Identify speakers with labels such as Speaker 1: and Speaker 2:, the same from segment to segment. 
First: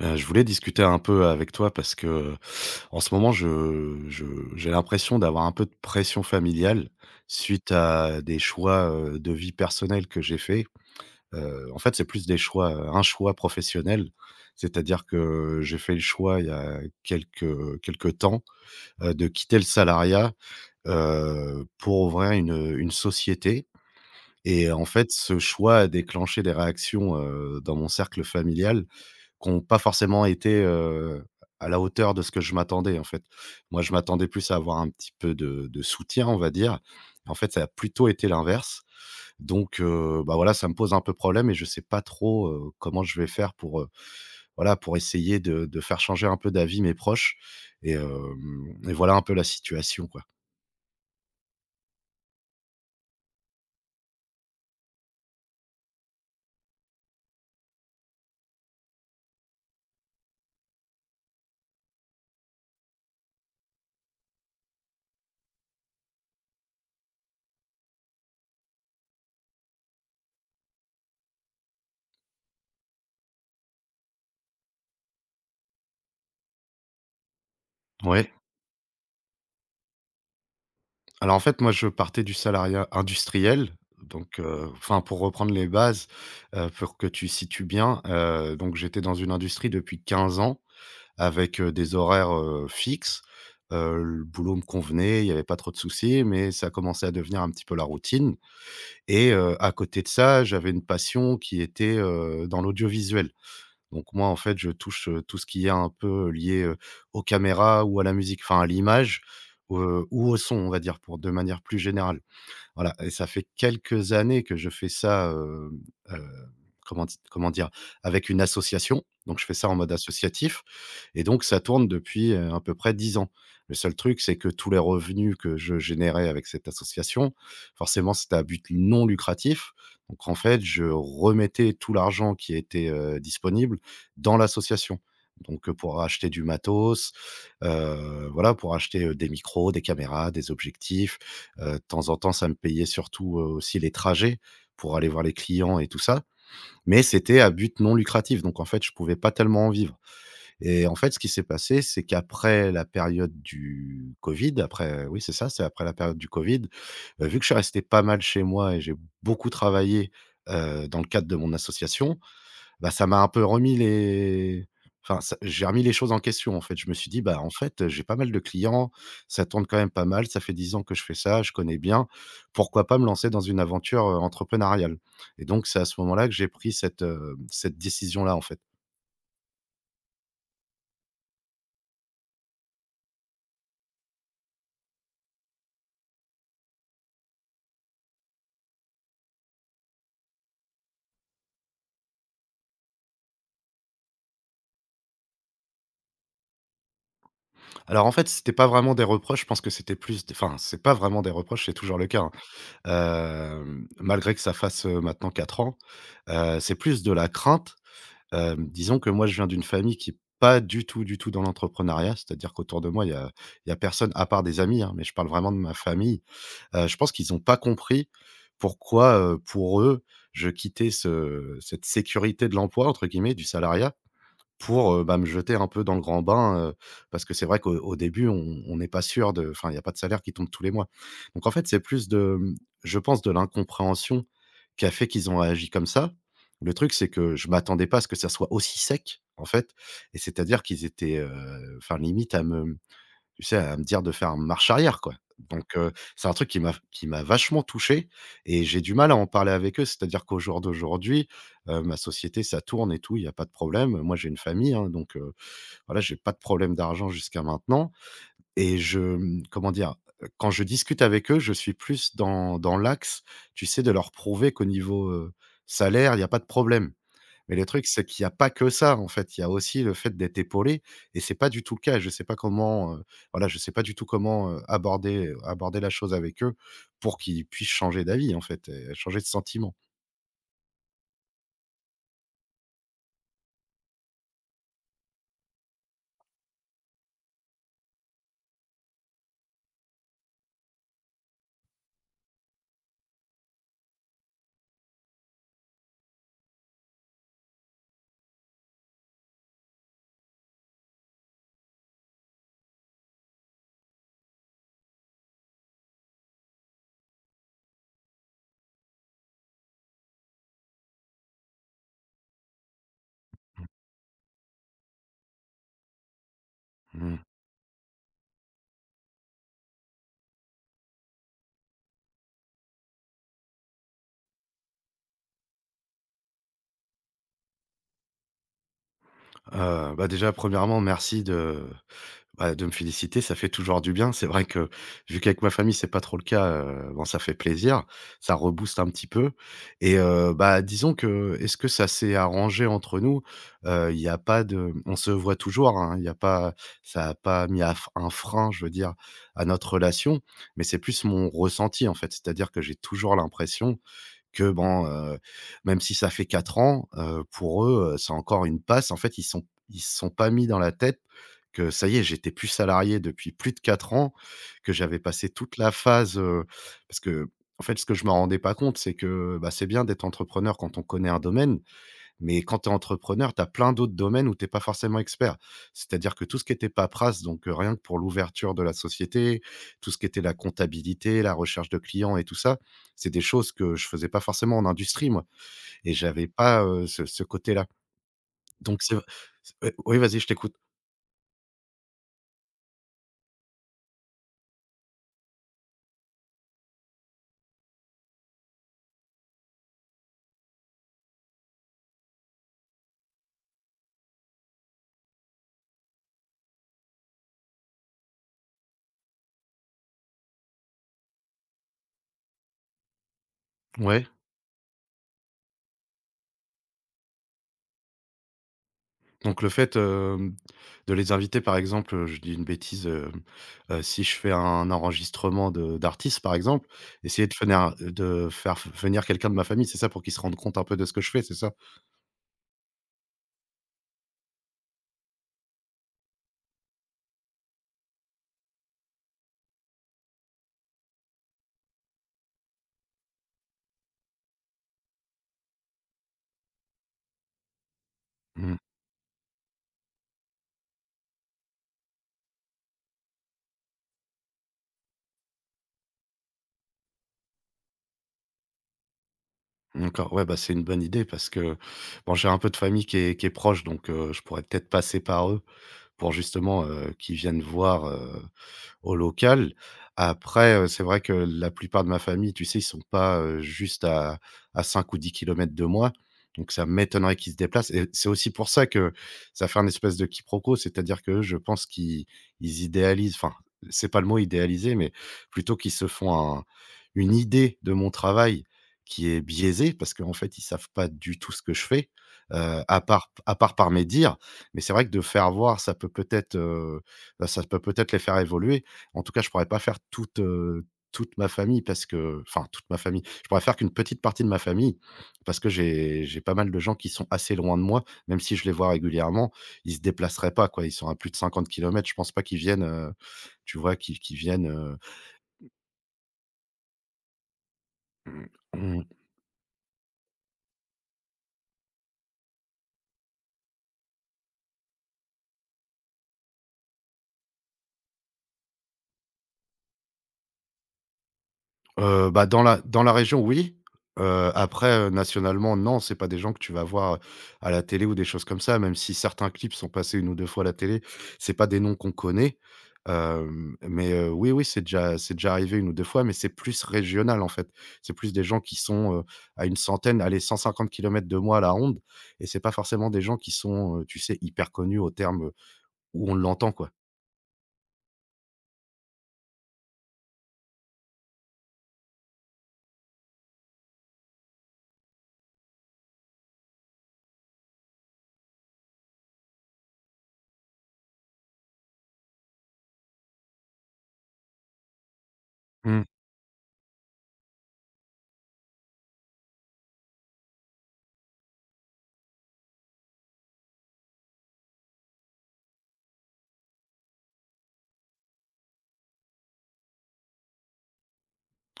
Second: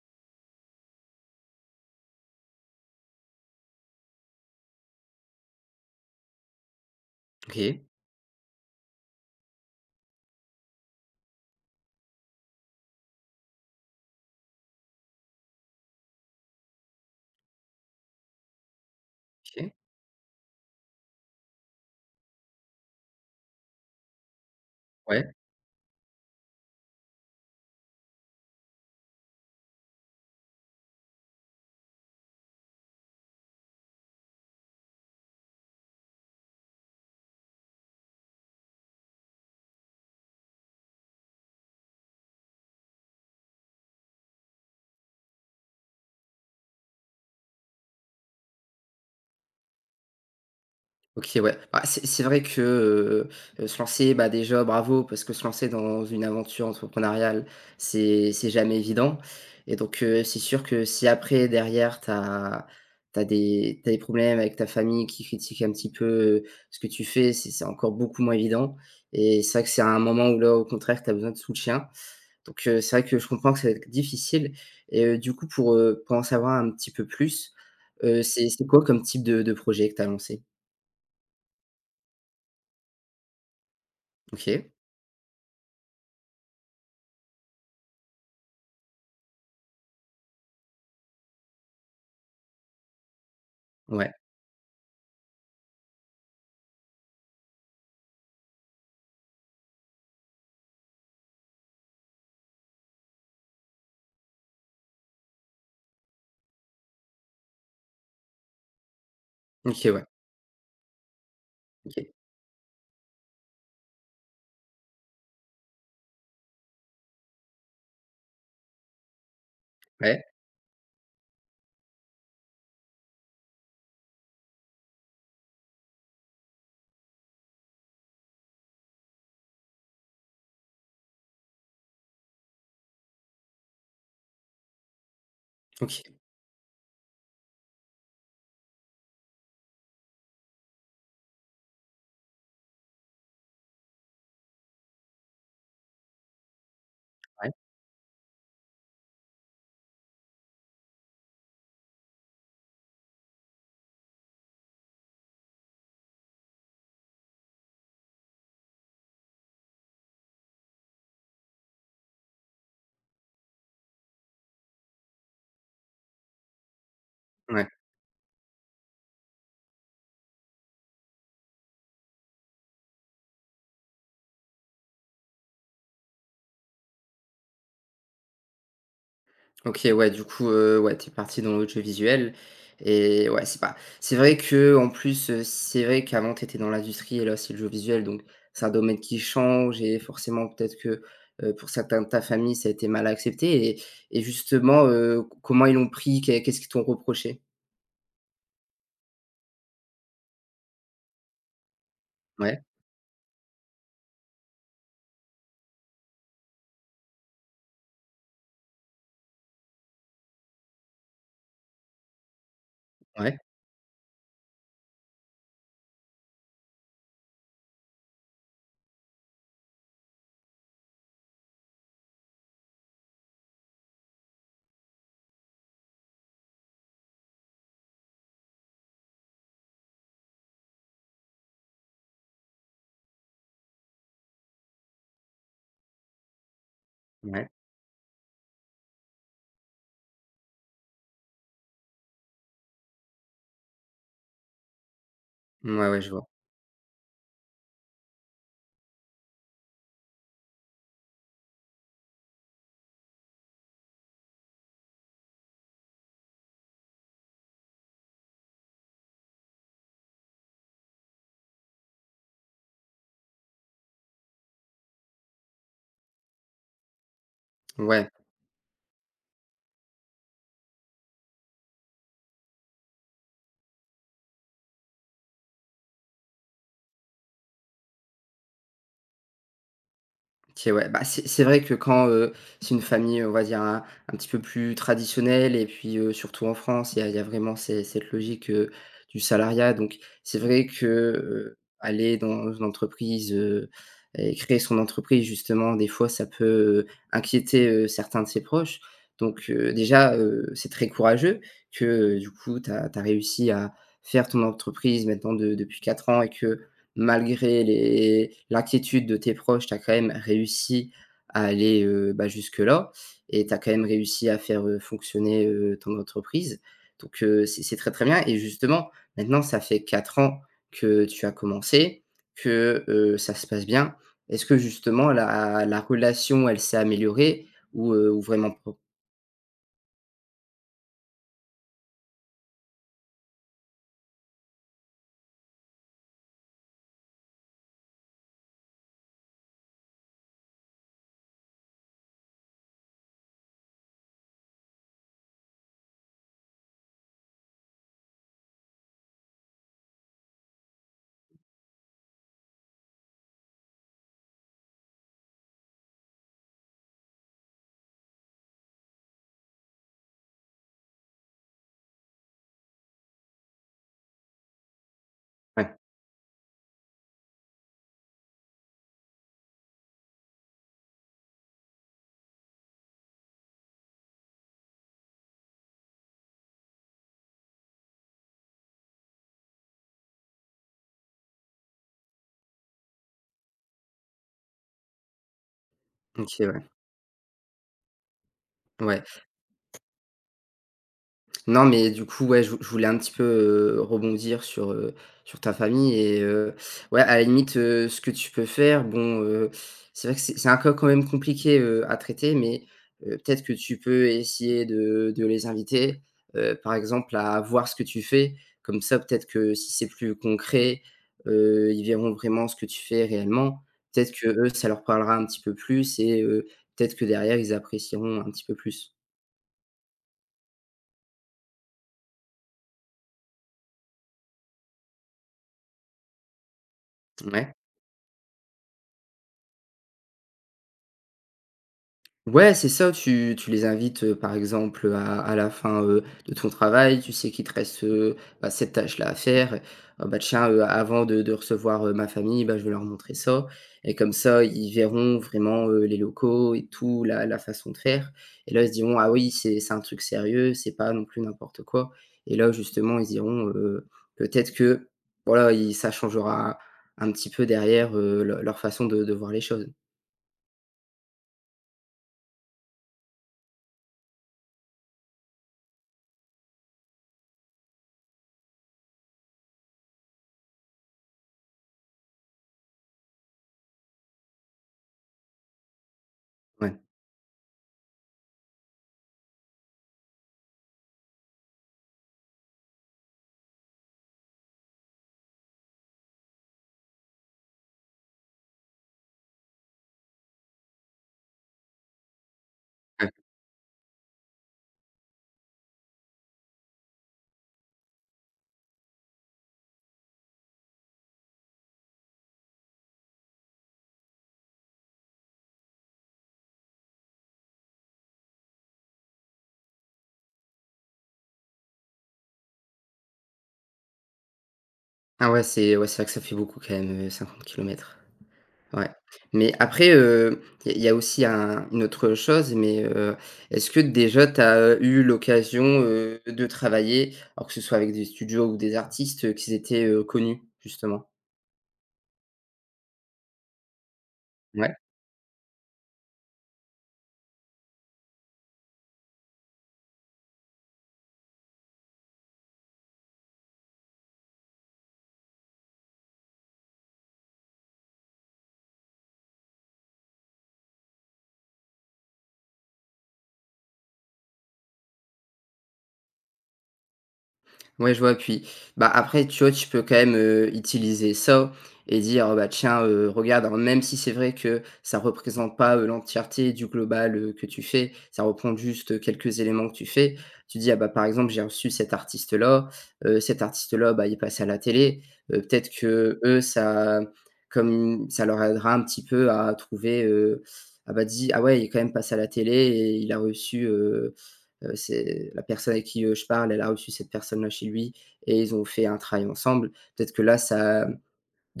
Speaker 1: Je voulais discuter un peu avec toi parce que, en ce moment, je j'ai l'impression d'avoir un peu de pression familiale suite
Speaker 2: OK,
Speaker 1: à des choix, de vie personnelle que j'ai faits. En fait, c'est plus des choix, un choix professionnel, c'est-à-dire que j'ai fait le choix il y a quelque temps, de quitter le
Speaker 2: OK,
Speaker 1: salariat, pour ouvrir une société et en fait,
Speaker 2: ouais,
Speaker 1: ce choix a déclenché des réactions, dans mon cercle familial qui ont pas forcément été, à la hauteur de ce que je m'attendais, en fait. Moi, je m'attendais plus à avoir un petit peu de soutien, on va dire. En fait, ça a plutôt été l'inverse. Donc, bah, voilà, ça me pose un peu problème et je sais pas trop, comment je vais faire pour, voilà, pour essayer de faire changer un peu d'avis mes proches et hem et voilà un peu la situation, quoi.
Speaker 2: OK, ouais. Bah, c'est vrai que, se lancer, bah, déjà bravo, parce que se lancer dans une aventure entrepreneuriale, c'est jamais évident et donc c'est sûr que si après, derrière, t'as des problèmes avec ta famille qui critique un petit peu, ce que tu fais, c'est encore beaucoup moins évident et c'est vrai que c'est un moment où là, au contraire, t'as besoin de soutien. Donc, c'est vrai que je comprends que ça va être difficile et du coup pour en savoir un petit peu plus,
Speaker 1: Ouais.
Speaker 2: c'est quoi comme type de projet que tu as lancé?
Speaker 1: Alors en fait, moi, je partais du salariat industriel. Donc,
Speaker 2: OK.
Speaker 1: enfin, pour reprendre les bases, pour que tu situes bien, donc j'étais dans une industrie depuis 15 ans avec, des horaires, fixes.
Speaker 2: Ouais.
Speaker 1: Le boulot me convenait, il n'y avait pas trop de soucis, mais ça commençait à devenir un petit peu la routine et à côté de ça, j'avais une passion qui était, dans l'audiovisuel. Donc moi, en fait, je touche, tout ce qui est un peu lié, aux caméras ou à la musique, enfin à l'image,
Speaker 2: OK, ouais.
Speaker 1: ou au son, on va dire, pour de manière plus
Speaker 2: OK.
Speaker 1: générale. Voilà et ça fait quelques années que je fais ça, heu, comment dire? Avec une association, donc je fais ça en mode
Speaker 2: Ouais.
Speaker 1: associatif et donc ça tourne depuis, à peu près 10 ans. Le seul truc, c'est que tous les revenus que je générais avec cette association, forcément, c'était à but non lucratif, donc en fait, je remettais tout l'argent qui était, disponible dans l'association, donc pour
Speaker 2: OK.
Speaker 1: acheter du matos, voilà, pour acheter, des micros, des caméras, des objectifs. De temps en temps, ça me payait surtout, aussi les trajets pour aller voir les clients et tout ça, mais c'était à
Speaker 2: Ouais.
Speaker 1: but non lucratif, donc en fait, je pouvais pas tellement en vivre et en fait, ce qui s'est passé, c'est qu'après la période du covid, après oui, c'est ça, c'est après la période du covid, vu que je suis resté pas mal chez moi et j'ai beaucoup travaillé, dans le cadre de mon association, bah, ça m'a un peu remis les enfin, ça j'ai remis les choses en question, en fait. Je me suis dit: «Bah, en
Speaker 2: Ouais.
Speaker 1: fait, j'ai pas mal de clients, ça tourne quand même pas mal, ça fait 10 ans que je fais ça, je connais bien. Pourquoi pas me lancer dans une aventure, entrepreneuriale?» et donc c'est à ce moment-là que j'ai pris cette décision-là, en fait.
Speaker 2: OK, ouais, du coup, ouais, t'es parti dans l'audiovisuel et ouais, c'est pas c'est vrai que en plus, c'est vrai qu'avant t'étais dans l'industrie et là, c'est le jeu visuel donc c'est un domaine qui change et forcément peut-être que, pour certains de ta famille, ça a été mal accepté et justement, comment ils l'ont pris? Qu'est-ce qu'ils t'ont reproché?
Speaker 1: Alors, en fait, c'était pas vraiment des reproches, je pense que c'était plus d enfin, c'est pas vraiment des reproches, c'est toujours le cas, hein.
Speaker 2: Ouais,
Speaker 1: Malgré que ça fasse, maintenant 4 ans, c'est plus de la crainte. Disons que moi, je viens d'une famille qui est pas du tout, du tout dans l'entrepreneuriat. C'est-à-dire qu'autour de moi,
Speaker 2: ouais,
Speaker 1: il y a personne à part des amis, hein, mais je parle vraiment de ma famille. Je pense qu'ils n'ont pas compris pourquoi, pour eux, je quittais ce cette «sécurité de l'emploi» entre guillemets, du salariat pour, bah, me jeter un peu dans le grand bain, parce que c'est vrai qu'au début, on n'est pas sûr de enfin, il y a pas de salaire qui tombe tous les mois. Donc en fait, c'est plus de, je pense, de l'incompréhension qui a fait qu'ils ont réagi comme ça. Le truc, c'est que je
Speaker 2: ouais.
Speaker 1: m'attendais pas à ce que ça soit aussi sec, en fait et c'est-à-dire qu'ils étaient, enfin, limite à me tu sais, à me dire de faire marche arrière, quoi. Donc
Speaker 2: Ouais, ouais, je
Speaker 1: c'est
Speaker 2: vois.
Speaker 1: un truc qui m'a vachement touché et j'ai du mal à en parler avec eux. C'est-à-dire qu'au jour d'aujourd'hui, ma société, ça tourne et tout, il y a pas de problème. Moi, j'ai une famille, hein, donc voilà, j'ai pas de problème d'argent jusqu'à maintenant et je, comment dire? Quand je discute avec eux, je suis plus dans l'axe, tu sais, de leur prouver qu'au niveau, salaire, il y a pas de problème. Mais le truc, c'est
Speaker 2: Ouais.
Speaker 1: qu'il n'y a pas que ça, en fait. Il y a aussi le fait d'être épaulé et c'est pas du tout le cas. Je sais pas comment, voilà, je sais pas du tout comment, aborder la chose avec eux pour qu'ils puissent changer d'avis, en fait et changer de sentiment.
Speaker 2: OK, ouais, bah, c'est vrai que quand, c'est une famille, on va dire, un petit peu plus traditionnelle et puis, surtout en France, il y a vraiment ces cette logique, du salariat donc c'est vrai que, aller dans une entreprise, et créer son entreprise justement, des fois, ça peut, heu, inquiéter, certains de ses proches donc déjà, c'est très courageux que, du coup, tu as réussi à faire ton entreprise maintenant de depuis 4 ans et que malgré les l'inquiétude de tes proches, tu as quand même réussi à aller, bah, jusque-là et tu as quand même réussi à faire, fonctionner, ton entreprise.
Speaker 1: Mmh.
Speaker 2: Donc, c'est très, très bien et justement, maintenant, ça fait 4 ans que tu as commencé, que, ça se passe bien. Est-ce que justement la relation, elle s'est améliorée ou vraiment pas?
Speaker 1: Bah, déjà, premièrement, merci de me féliciter, ça fait toujours du bien. C'est vrai que, vu qu'avec ma famille, c'est pas trop le cas, bon, ça fait plaisir, ça rebooste un petit peu et bah, disons que est-ce que ça s'est arrangé entre nous? Il y a pas de on se voit toujours, hein, il y a pas ça a pas mis à f un frein, je veux dire, à notre relation, mais c'est plus mon ressenti, en fait. C'est-à-dire que j'ai toujours l'impression que bon, même si ça fait 4 ans, pour eux, c'est encore une passe. En fait, ils se sont pas mis dans la tête que ça y est, j'étais plus salarié depuis plus de 4 ans, que j'avais passé toute la
Speaker 2: Ouais,
Speaker 1: phase, parce que, en fait, ce que je me rendais pas compte, c'est que, bah, c'est bien d'être entrepreneur quand on connaît un domaine mais quand tu es entrepreneur, tu as plein d'autres domaines où tu es pas forcément expert. C'est-à-dire que tout ce qui était paperasse, donc rien que pour l'ouverture de la société, tout ce qui était la comptabilité, la recherche de clients et tout ça, c'est des choses que je faisais pas forcément en industrie moi et j'avais
Speaker 2: OK, ouais,
Speaker 1: pas, ce côté-là. Donc c'est v
Speaker 2: ouais.
Speaker 1: c Oui, vas-y, je t'écoute.
Speaker 2: Non, mais du coup, ouais, je voulais un petit peu, rebondir sur, sur ta famille et ouais, à la limite, ce que tu peux faire, bon, c'est vrai que c'est un cas quand même compliqué, à traiter, mais peut-être que tu peux essayer de les inviter, par exemple, à voir ce que tu fais. Comme ça, peut-être que si c'est plus concret, ils verront vraiment ce que tu fais réellement.
Speaker 1: Ouais.
Speaker 2: Peut-être que eux ça leur parlera un petit peu plus et peut-être que derrière, ils apprécieront un petit peu plus.
Speaker 1: Donc le fait, de les inviter, par exemple, je dis une bêtise, si je fais un enregistrement de d'artistes, par exemple, essayer
Speaker 2: Ouais.
Speaker 1: de faire f venir quelqu'un de ma famille, c'est ça? Pour qu'ils se rendent compte un peu de ce que je fais, c'est ça?
Speaker 2: Ouais, c'est ça, tu les invites, par exemple, à la fin, de ton travail, tu sais qu'il te reste, bah, cette tâche-là à faire. «Ah bah tiens, avant de recevoir, ma famille, bah, je vais leur montrer ça» et comme ça, ils verront vraiment, les locaux et tout, la façon de faire et
Speaker 1: Mmh.
Speaker 2: là, ils se diront: «Ah oui, c'est un truc sérieux, c'est pas non plus n'importe quoi» et là, justement, ils diront, peut-être que, voilà, ils ça changera un petit peu derrière, leur façon de voir les choses.
Speaker 1: D'accord, ouais, bah, c'est une bonne idée parce que, bon, j'ai un peu de famille qui est proche, donc je pourrais peut-être passer par eux pour justement, qu'ils viennent voir, au local. Après, c'est vrai que la plupart de ma famille, tu sais, ils sont pas, juste à 5 ou 10 kilomètres de moi, donc ça
Speaker 2: Ouais. Ouais.
Speaker 1: m'étonnerait qu'ils se déplacent et c'est aussi pour ça que ça fait un espèce de quiproquo. C'est-à-dire que je pense qu'ils ils idéalisent enfin, c'est pas le mot idéaliser, mais plutôt qu'ils se font un une idée de mon travail qui est biaisée parce qu'en fait, ils savent pas du tout ce que je fais, à part par mes dires, mais c'est vrai que de faire voir, ça peut peut-être, bah, ça peut peut-être les faire évoluer. En tout cas, je pourrais pas faire toute ma famille parce que enfin, toute ma famille. Je pourrais faire qu'une petite partie de ma famille parce que j'ai pas mal de gens qui sont assez loin de moi, même si je les vois régulièrement, ils se déplaceraient pas, quoi. Ils sont à plus de 50 kilomètres, je pense pas qu'ils viennent, tu vois? Qu'ils viennent,
Speaker 2: Ah ouais, c'est vrai que ça fait beaucoup quand même, 50 km.
Speaker 1: heu
Speaker 2: Ouais. Mais après, euh, il y a y a aussi un une autre chose, mais, est-ce que déjà tu as, eu l'occasion, de travailler, alors que ce soit avec des studios ou des artistes, qui étaient, connus justement?
Speaker 1: Bah, dans la région, oui.
Speaker 2: Ouais.
Speaker 1: Après, nationalement, non, c'est pas des gens que tu vas voir, à la télé ou des choses comme ça, même si certains clips sont passés une ou 2 fois à la télé, c'est pas des noms qu'on connaît. Mais oui, oui, c'est déjà arrivé une ou 2 fois, mais c'est plus régional, en fait. C'est plus des gens qui sont, à une centaine, allez, 150 kilomètres de moi à la ronde et c'est pas forcément des gens qui sont, tu sais, hyper connus au terme, où on l'entend, quoi.
Speaker 2: Ouais, je vois, puis, bah, après, tu vois, tu peux quand même, utiliser ça et dire: «Bah, tiens, regarde», alors même si c'est vrai que ça représente pas, l'entièreté du global, que tu fais, ça reprend juste, quelques éléments que tu fais. Tu dis: «Ah, bah, par exemple, j'ai reçu cet artiste-là, bah, il est passé à la télé». Peut-être
Speaker 1: Mmh.
Speaker 2: que eux ça comme ça leur aidera un petit peu à trouver, «Ah, bah, dis ah ouais, il est quand même passé à la télé et il a reçu, heu». C'est la personne avec qui, je parle, elle a reçu cette personne-là chez lui et ils ont fait un travail ensemble. Peut-être que là, ça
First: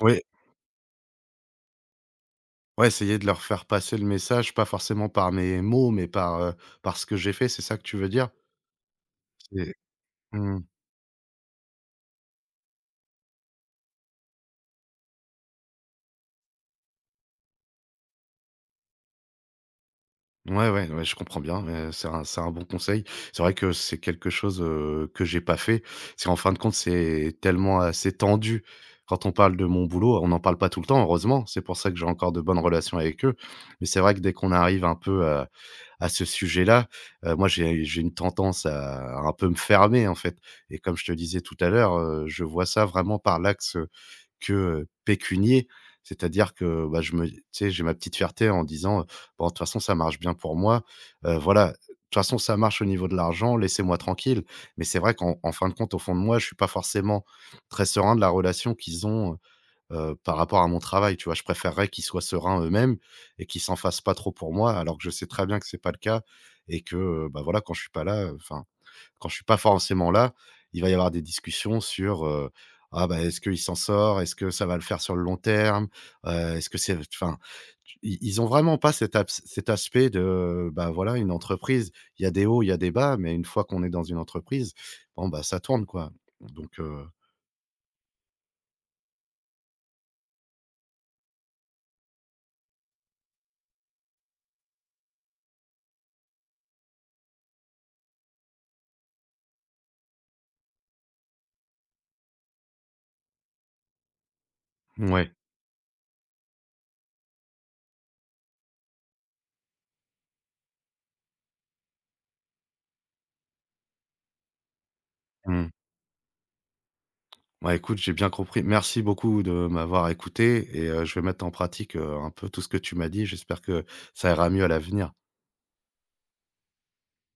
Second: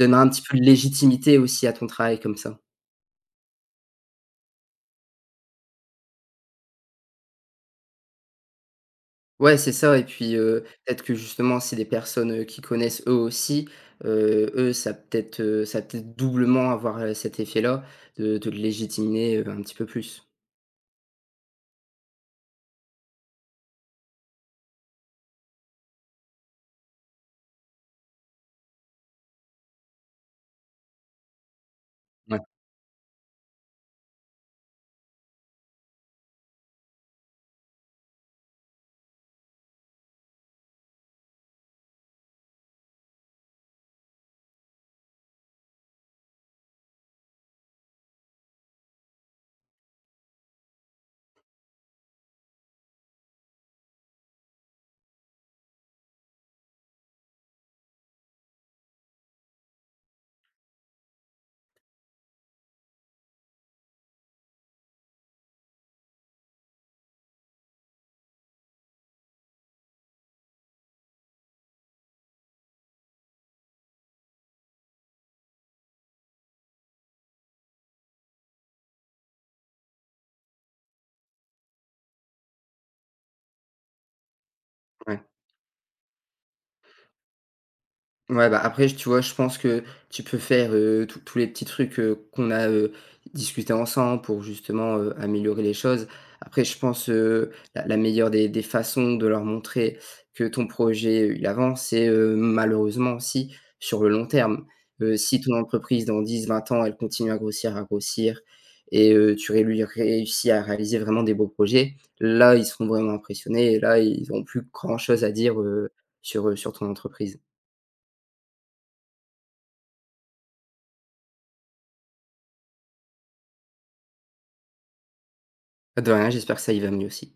Speaker 1: Oui,
Speaker 2: un petit peu de légitimité aussi à ton travail comme ça.
Speaker 1: ouais, essayer de leur faire passer le message, pas forcément par mes mots, mais par ce que j'ai fait, c'est ça que tu veux dire?
Speaker 2: Ouais, c'est
Speaker 1: C'est
Speaker 2: ça et puis,
Speaker 1: mmh.
Speaker 2: peut-être que justement, c'est des personnes, qui connaissent eux aussi, eux, ça peut-être doublement avoir, cet effet-là de te légitimer, un petit peu plus.
Speaker 1: Ouais, ouais, ouais, je comprends bien, c'est un bon conseil. C'est vrai que c'est quelque chose, que j'ai pas fait. C'est en fin de compte, c'est tellement assez tendu quand on parle de mon boulot. On n'en parle pas tout le temps, heureusement. C'est pour ça que j'ai encore
Speaker 2: Ouais,
Speaker 1: de bonnes relations avec eux. Mais c'est vrai que dès qu'on arrive un peu à ce sujet-là, moi j'ai une tendance à un peu me fermer, en fait et comme je te disais tout à l'heure, je vois ça vraiment par l'axe, que, pécunier. C'est-à-dire que, bah, je me tu sais, j'ai ma petite fierté en disant: «Bon, de toute façon, ça marche bien pour moi, voilà, de toute façon, ça marche au niveau de l'argent, laissez-moi tranquille». Mais c'est vrai qu'en en fin de compte, au fond de moi, je suis pas forcément très serein de la relation qu'ils ont, par rapport à mon travail, tu vois? Je préférerais qu'ils soient sereins eux-mêmes et qu'ils s'en fassent pas trop pour moi, alors que je sais très bien que c'est pas le cas et que, bah, voilà, quand je suis pas là, enfin, quand je suis pas forcément là, il va y avoir des discussions sur: «Ah, bah, est-ce qu'il s'en sort? Est-ce que ça va le faire sur le long terme? Est-ce que c'est» enfin, ils ont vraiment pas cet aspect de, bah, voilà, une entreprise, il y a des hauts, il y a des bas, mais une fois qu'on est dans une entreprise,
Speaker 2: ouais.
Speaker 1: bon, bah, ça tourne, quoi. Donc
Speaker 2: Ouais, bah, après, j tu vois, je pense que tu peux faire, tous les petits trucs, qu'on a, discutés ensemble pour justement, améliorer les choses. Après, je pense, la meilleure des façons de leur montrer que ton projet, il avance, c'est, malheureusement aussi sur le long terme.
Speaker 1: ouais.
Speaker 2: Si ton entreprise dans dix vingt ans, elle continue à grossir et tu ré lui réussis à réaliser vraiment des beaux projets, là, ils seront vraiment impressionnés et là, ils auront plus grand chose à dire,
Speaker 1: Mmh.
Speaker 2: sur, sur ton entreprise.
Speaker 1: Bah, écoute, j'ai bien compris. Merci beaucoup de m'avoir écouté et je vais mettre en pratique, un peu tout ce que tu m'as dit. J'espère que ça ira mieux à l'avenir.
Speaker 2: À de rien, j'espère que ça y va mieux aussi.